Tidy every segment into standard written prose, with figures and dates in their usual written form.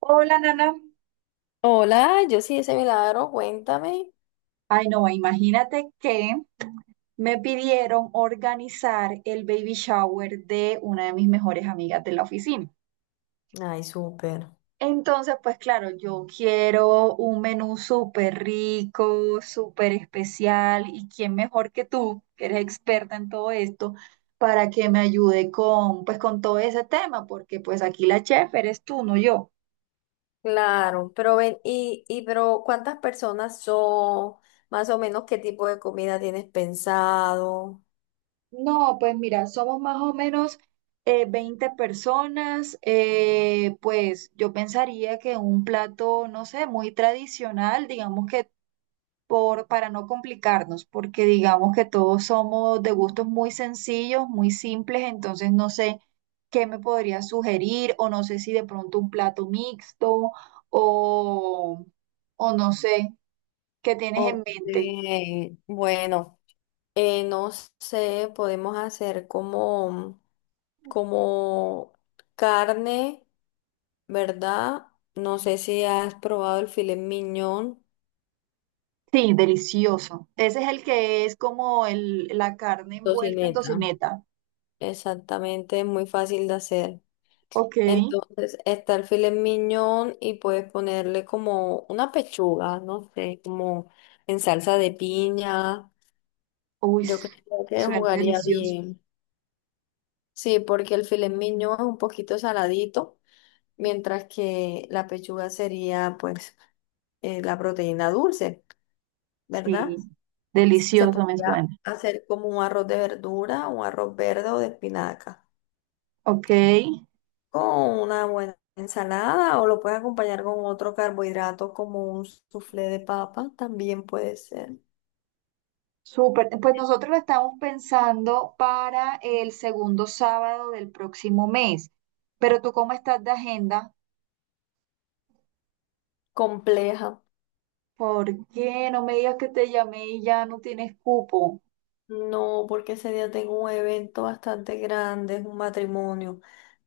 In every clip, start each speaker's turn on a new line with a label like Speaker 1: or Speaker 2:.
Speaker 1: Hola, Nana.
Speaker 2: Hola, yo sí, ese milagro, cuéntame.
Speaker 1: Ay, no, imagínate que me pidieron organizar el baby shower de una de mis mejores amigas de la oficina.
Speaker 2: Ay, súper.
Speaker 1: Entonces, pues claro, yo quiero un menú súper rico, súper especial, y quién mejor que tú, que eres experta en todo esto, para que me ayude con, pues, con todo ese tema, porque pues aquí la chef eres tú, no yo.
Speaker 2: Claro, pero ven, y pero ¿cuántas personas son? Más o menos, ¿qué tipo de comida tienes pensado?
Speaker 1: No, pues mira, somos más o menos 20 personas. Pues yo pensaría que un plato, no sé, muy tradicional, digamos que para no complicarnos, porque digamos que todos somos de gustos muy sencillos, muy simples, entonces no sé qué me podría sugerir o no sé si de pronto un plato mixto o, o no sé, ¿qué tienes en
Speaker 2: Ok,
Speaker 1: mente?
Speaker 2: bueno, no sé, podemos hacer como carne, ¿verdad? No sé si has probado el filet mignon,
Speaker 1: Sí, delicioso. Ese es el que es como la carne envuelta en
Speaker 2: tocineta.
Speaker 1: tocineta.
Speaker 2: Exactamente, es muy fácil de hacer.
Speaker 1: Ok.
Speaker 2: Entonces está el filet mignon y puedes ponerle como una pechuga, no sé, como en salsa de piña.
Speaker 1: Uy,
Speaker 2: Yo
Speaker 1: s-
Speaker 2: creo que
Speaker 1: Suena
Speaker 2: jugaría
Speaker 1: delicioso.
Speaker 2: bien. Sí, porque el filet mignon es un poquito saladito, mientras que la pechuga sería pues la proteína dulce, ¿verdad?
Speaker 1: Sí,
Speaker 2: Se
Speaker 1: delicioso me
Speaker 2: podría
Speaker 1: suena.
Speaker 2: hacer como un arroz de verdura, un arroz verde o de espinaca.
Speaker 1: Ok.
Speaker 2: Con una buena ensalada o lo puedes acompañar con otro carbohidrato como un soufflé de papa, también puede ser
Speaker 1: Súper. Pues nosotros lo estamos pensando para el segundo sábado del próximo mes. Pero tú, ¿cómo estás de agenda?
Speaker 2: compleja.
Speaker 1: ¿Por qué no me digas que te llamé y ya no tienes cupo?
Speaker 2: No, porque ese día tengo un evento bastante grande, es un matrimonio.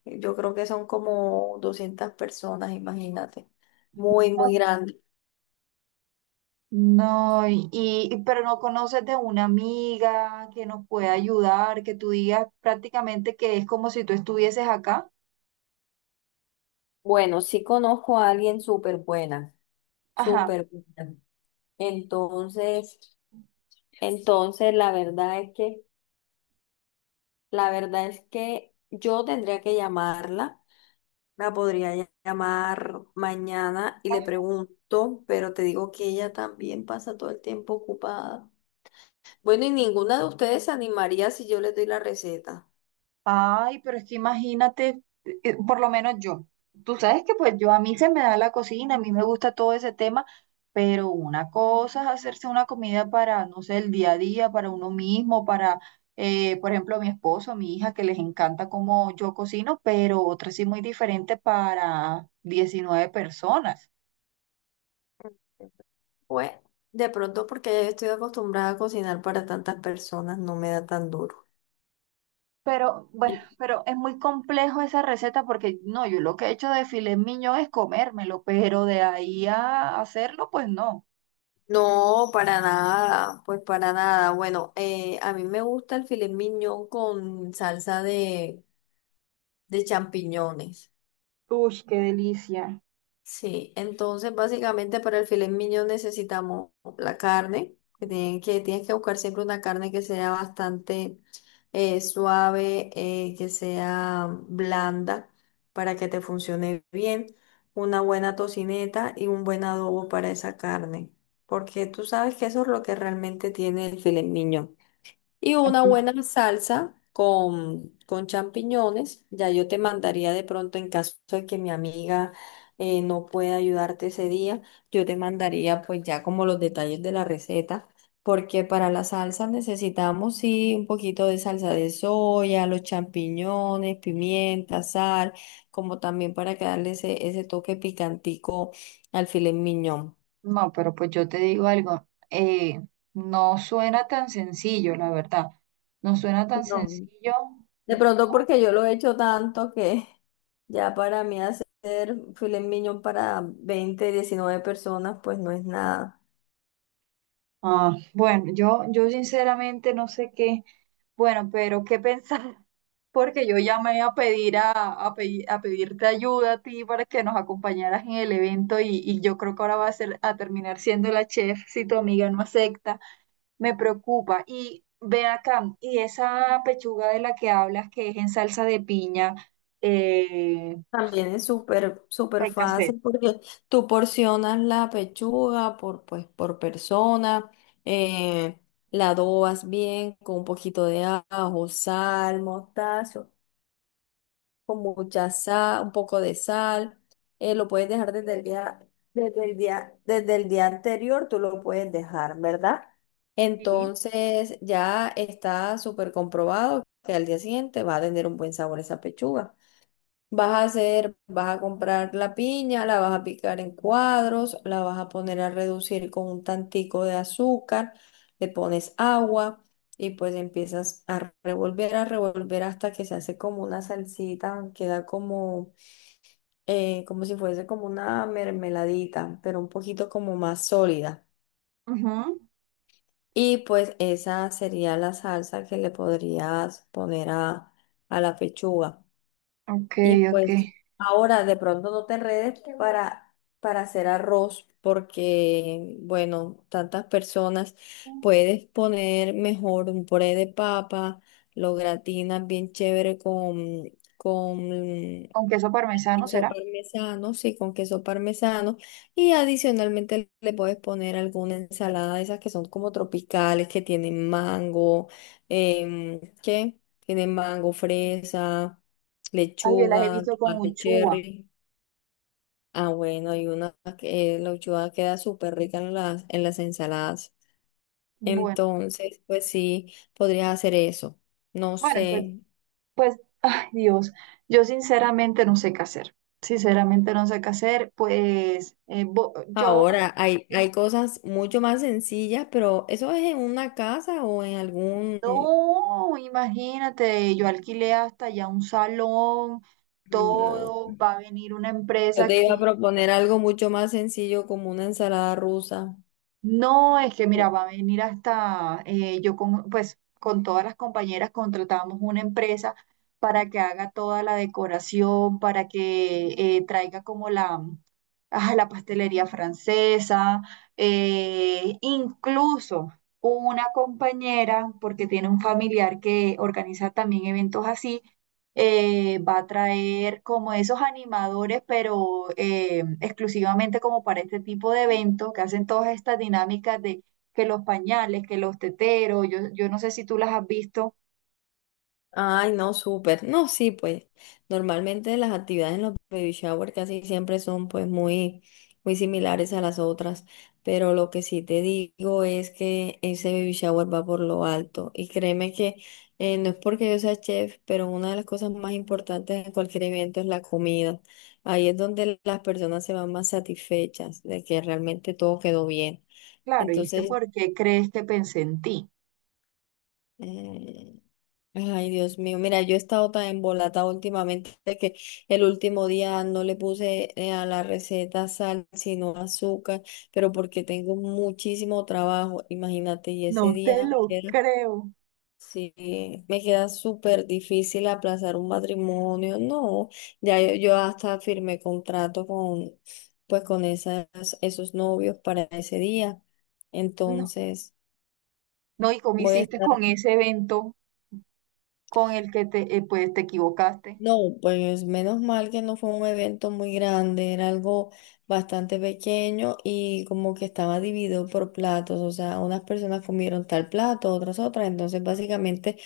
Speaker 2: Yo creo que son como 200 personas, imagínate. Muy, muy grande.
Speaker 1: No, pero no conoces de una amiga que nos pueda ayudar, que tú digas prácticamente que es como si tú estuvieses acá.
Speaker 2: Bueno, sí conozco a alguien súper buena,
Speaker 1: Ajá.
Speaker 2: súper buena. Entonces, entonces la verdad es que yo tendría que llamarla. La podría llamar mañana y le pregunto, pero te digo que ella también pasa todo el tiempo ocupada. Bueno, y ninguna de ustedes se animaría si yo les doy la receta.
Speaker 1: Ay, pero es que imagínate, por lo menos yo. Tú sabes que pues yo a mí se me da la cocina, a mí me gusta todo ese tema, pero una cosa es hacerse una comida para, no sé, el día a día, para uno mismo, para, por ejemplo, mi esposo, mi hija, que les encanta cómo yo cocino, pero otra sí muy diferente para 19 personas.
Speaker 2: Pues, de pronto porque ya yo estoy acostumbrada a cocinar para tantas personas, no me da tan duro.
Speaker 1: Pero bueno,
Speaker 2: Sí.
Speaker 1: pero es muy complejo esa receta porque no, yo lo que he hecho de filet mignon es comérmelo, pero de ahí a hacerlo, pues no.
Speaker 2: No, para nada, pues para nada. Bueno, a mí me gusta el filet mignon con salsa de champiñones.
Speaker 1: Uy, qué delicia.
Speaker 2: Sí, entonces básicamente para el filet mignon necesitamos la carne, que tienes que buscar siempre una carne que sea bastante suave, que sea blanda para que te funcione bien, una buena tocineta y un buen adobo para esa carne, porque tú sabes que eso es lo que realmente tiene el filet mignon. Y una
Speaker 1: Así.
Speaker 2: buena salsa con champiñones. Ya yo te mandaría de pronto en caso de que mi amiga no pueda ayudarte ese día, yo te mandaría pues ya como los detalles de la receta, porque para la salsa necesitamos sí un poquito de salsa de soya, los champiñones, pimienta, sal, como también para que darle ese toque picantico al filet miñón.
Speaker 1: No, pero pues yo te digo algo, no suena tan sencillo, la verdad. No suena tan
Speaker 2: No.
Speaker 1: sencillo.
Speaker 2: De pronto porque yo lo he hecho tanto que ya para mí hacer filet mignon para 20 19 personas pues no es nada.
Speaker 1: Ah, bueno, yo sinceramente no sé qué, bueno, pero qué pensar, porque yo llamé a pedir a pedirte ayuda a ti para que nos acompañaras en el evento y yo creo que ahora va a ser a terminar siendo la chef si tu amiga no acepta. Me preocupa. Y ven acá, y esa pechuga de la que hablas, que es en salsa de piña, eh,
Speaker 2: También es súper, súper
Speaker 1: hay que hacer.
Speaker 2: fácil porque tú porcionas la pechuga por, pues, por persona, eh, la adobas bien con un poquito de ajo, sal, mostazo. Con mucha sal, un poco de sal. Lo puedes dejar desde el día, desde el día anterior, tú lo puedes dejar, ¿verdad?
Speaker 1: Sí.
Speaker 2: Entonces ya está súper comprobado que al día siguiente va a tener un buen sabor esa pechuga. Vas a hacer, vas a comprar la piña, la vas a picar en cuadros, la vas a poner a reducir con un tantico de azúcar, le pones agua y pues empiezas a revolver hasta que se hace como una salsita, queda como, como si fuese como una mermeladita, pero un poquito como más sólida.
Speaker 1: Ujú.
Speaker 2: Y pues esa sería la salsa que le podrías poner a la pechuga.
Speaker 1: Ok,
Speaker 2: Y
Speaker 1: ok.
Speaker 2: pues ahora de pronto no te enredes para hacer arroz porque, bueno, tantas personas, puedes poner mejor un puré de papa, lo gratinas bien chévere con
Speaker 1: Con queso parmesano,
Speaker 2: queso
Speaker 1: ¿será?
Speaker 2: parmesano, sí, con queso parmesano. Y adicionalmente le puedes poner alguna ensalada de esas que son como tropicales, que tienen mango, em, ¿qué? Tienen mango, fresa,
Speaker 1: Ay, yo las he
Speaker 2: lechuga,
Speaker 1: visto con
Speaker 2: tomate
Speaker 1: uchúa.
Speaker 2: cherry. Ah, bueno, y una que la lechuga queda súper rica en las ensaladas.
Speaker 1: Bueno,
Speaker 2: Entonces, pues sí, podrías hacer eso. No
Speaker 1: bueno,
Speaker 2: sé.
Speaker 1: pues, ay, Dios, yo sinceramente no sé qué hacer. Sinceramente no sé qué hacer. Pues yo.
Speaker 2: Ahora hay cosas mucho más sencillas, pero ¿eso es en una casa o en algún...
Speaker 1: No, imagínate, yo alquilé hasta ya un salón,
Speaker 2: No.
Speaker 1: todo, va a venir una
Speaker 2: Yo
Speaker 1: empresa
Speaker 2: te
Speaker 1: que
Speaker 2: iba a proponer algo mucho más sencillo como una ensalada rusa.
Speaker 1: no, es que mira, va a venir hasta, yo con, pues con todas las compañeras contratamos una empresa para que haga toda la decoración, para que traiga como ah, la pastelería francesa, incluso una compañera, porque tiene un familiar que organiza también eventos así. Va a traer como esos animadores, pero exclusivamente como para este tipo de evento, que hacen todas estas dinámicas de que los pañales, que los teteros, yo no sé si tú las has visto.
Speaker 2: Ay, no, súper. No, sí, pues normalmente las actividades en los baby shower casi siempre son pues muy, muy similares a las otras, pero lo que sí te digo es que ese baby shower va por lo alto y créeme que no es porque yo sea chef, pero una de las cosas más importantes en cualquier evento es la comida. Ahí es donde las personas se van más satisfechas de que realmente todo quedó bien.
Speaker 1: Claro, y es que
Speaker 2: Entonces
Speaker 1: ¿por qué crees que pensé en ti?
Speaker 2: Mm. Ay, Dios mío, mira, yo he estado tan embolatada últimamente que el último día no le puse a la receta sal, sino azúcar, pero porque tengo muchísimo trabajo, imagínate, y ese
Speaker 1: No te
Speaker 2: día me
Speaker 1: lo
Speaker 2: queda,
Speaker 1: creo.
Speaker 2: sí, me queda súper difícil aplazar un matrimonio, no, ya yo hasta firmé contrato con, pues con esas, esos novios para ese día,
Speaker 1: No,
Speaker 2: entonces
Speaker 1: no, ¿y cómo
Speaker 2: voy a
Speaker 1: hiciste
Speaker 2: estar...
Speaker 1: con ese evento con el que te, pues, te equivocaste?
Speaker 2: No, pues menos mal que no fue un evento muy grande, era algo bastante pequeño y como que estaba dividido por platos, o sea, unas personas comieron tal plato, otras otras, entonces básicamente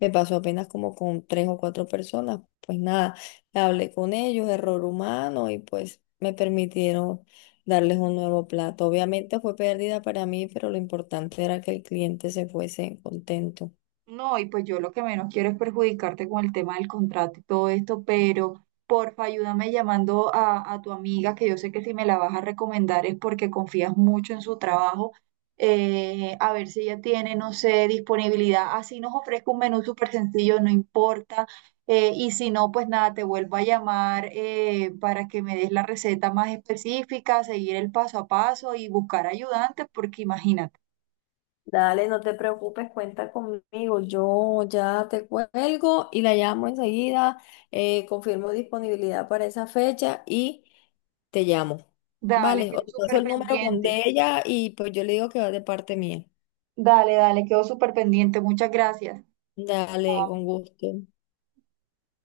Speaker 2: me pasó apenas como con tres o cuatro personas, pues nada, hablé con ellos, error humano y pues me permitieron darles un nuevo plato. Obviamente fue pérdida para mí, pero lo importante era que el cliente se fuese contento.
Speaker 1: No, y pues yo lo que menos quiero es perjudicarte con el tema del contrato y todo esto, pero porfa, ayúdame llamando a tu amiga, que yo sé que si me la vas a recomendar es porque confías mucho en su trabajo, a ver si ella tiene, no sé, disponibilidad. Así nos ofrezca un menú súper sencillo, no importa. Y si no, pues nada, te vuelvo a llamar para que me des la receta más específica, seguir el paso a paso y buscar ayudantes, porque imagínate,
Speaker 2: Dale, no te preocupes, cuenta conmigo. Yo ya te cuelgo y la llamo enseguida. Confirmo disponibilidad para esa fecha y te llamo.
Speaker 1: dale,
Speaker 2: Vale, o
Speaker 1: quedo
Speaker 2: te paso
Speaker 1: súper
Speaker 2: el número con
Speaker 1: pendiente.
Speaker 2: de ella y pues yo le digo que va de parte mía.
Speaker 1: Dale, dale, quedo súper pendiente. Muchas gracias.
Speaker 2: Dale,
Speaker 1: Chao.
Speaker 2: con gusto.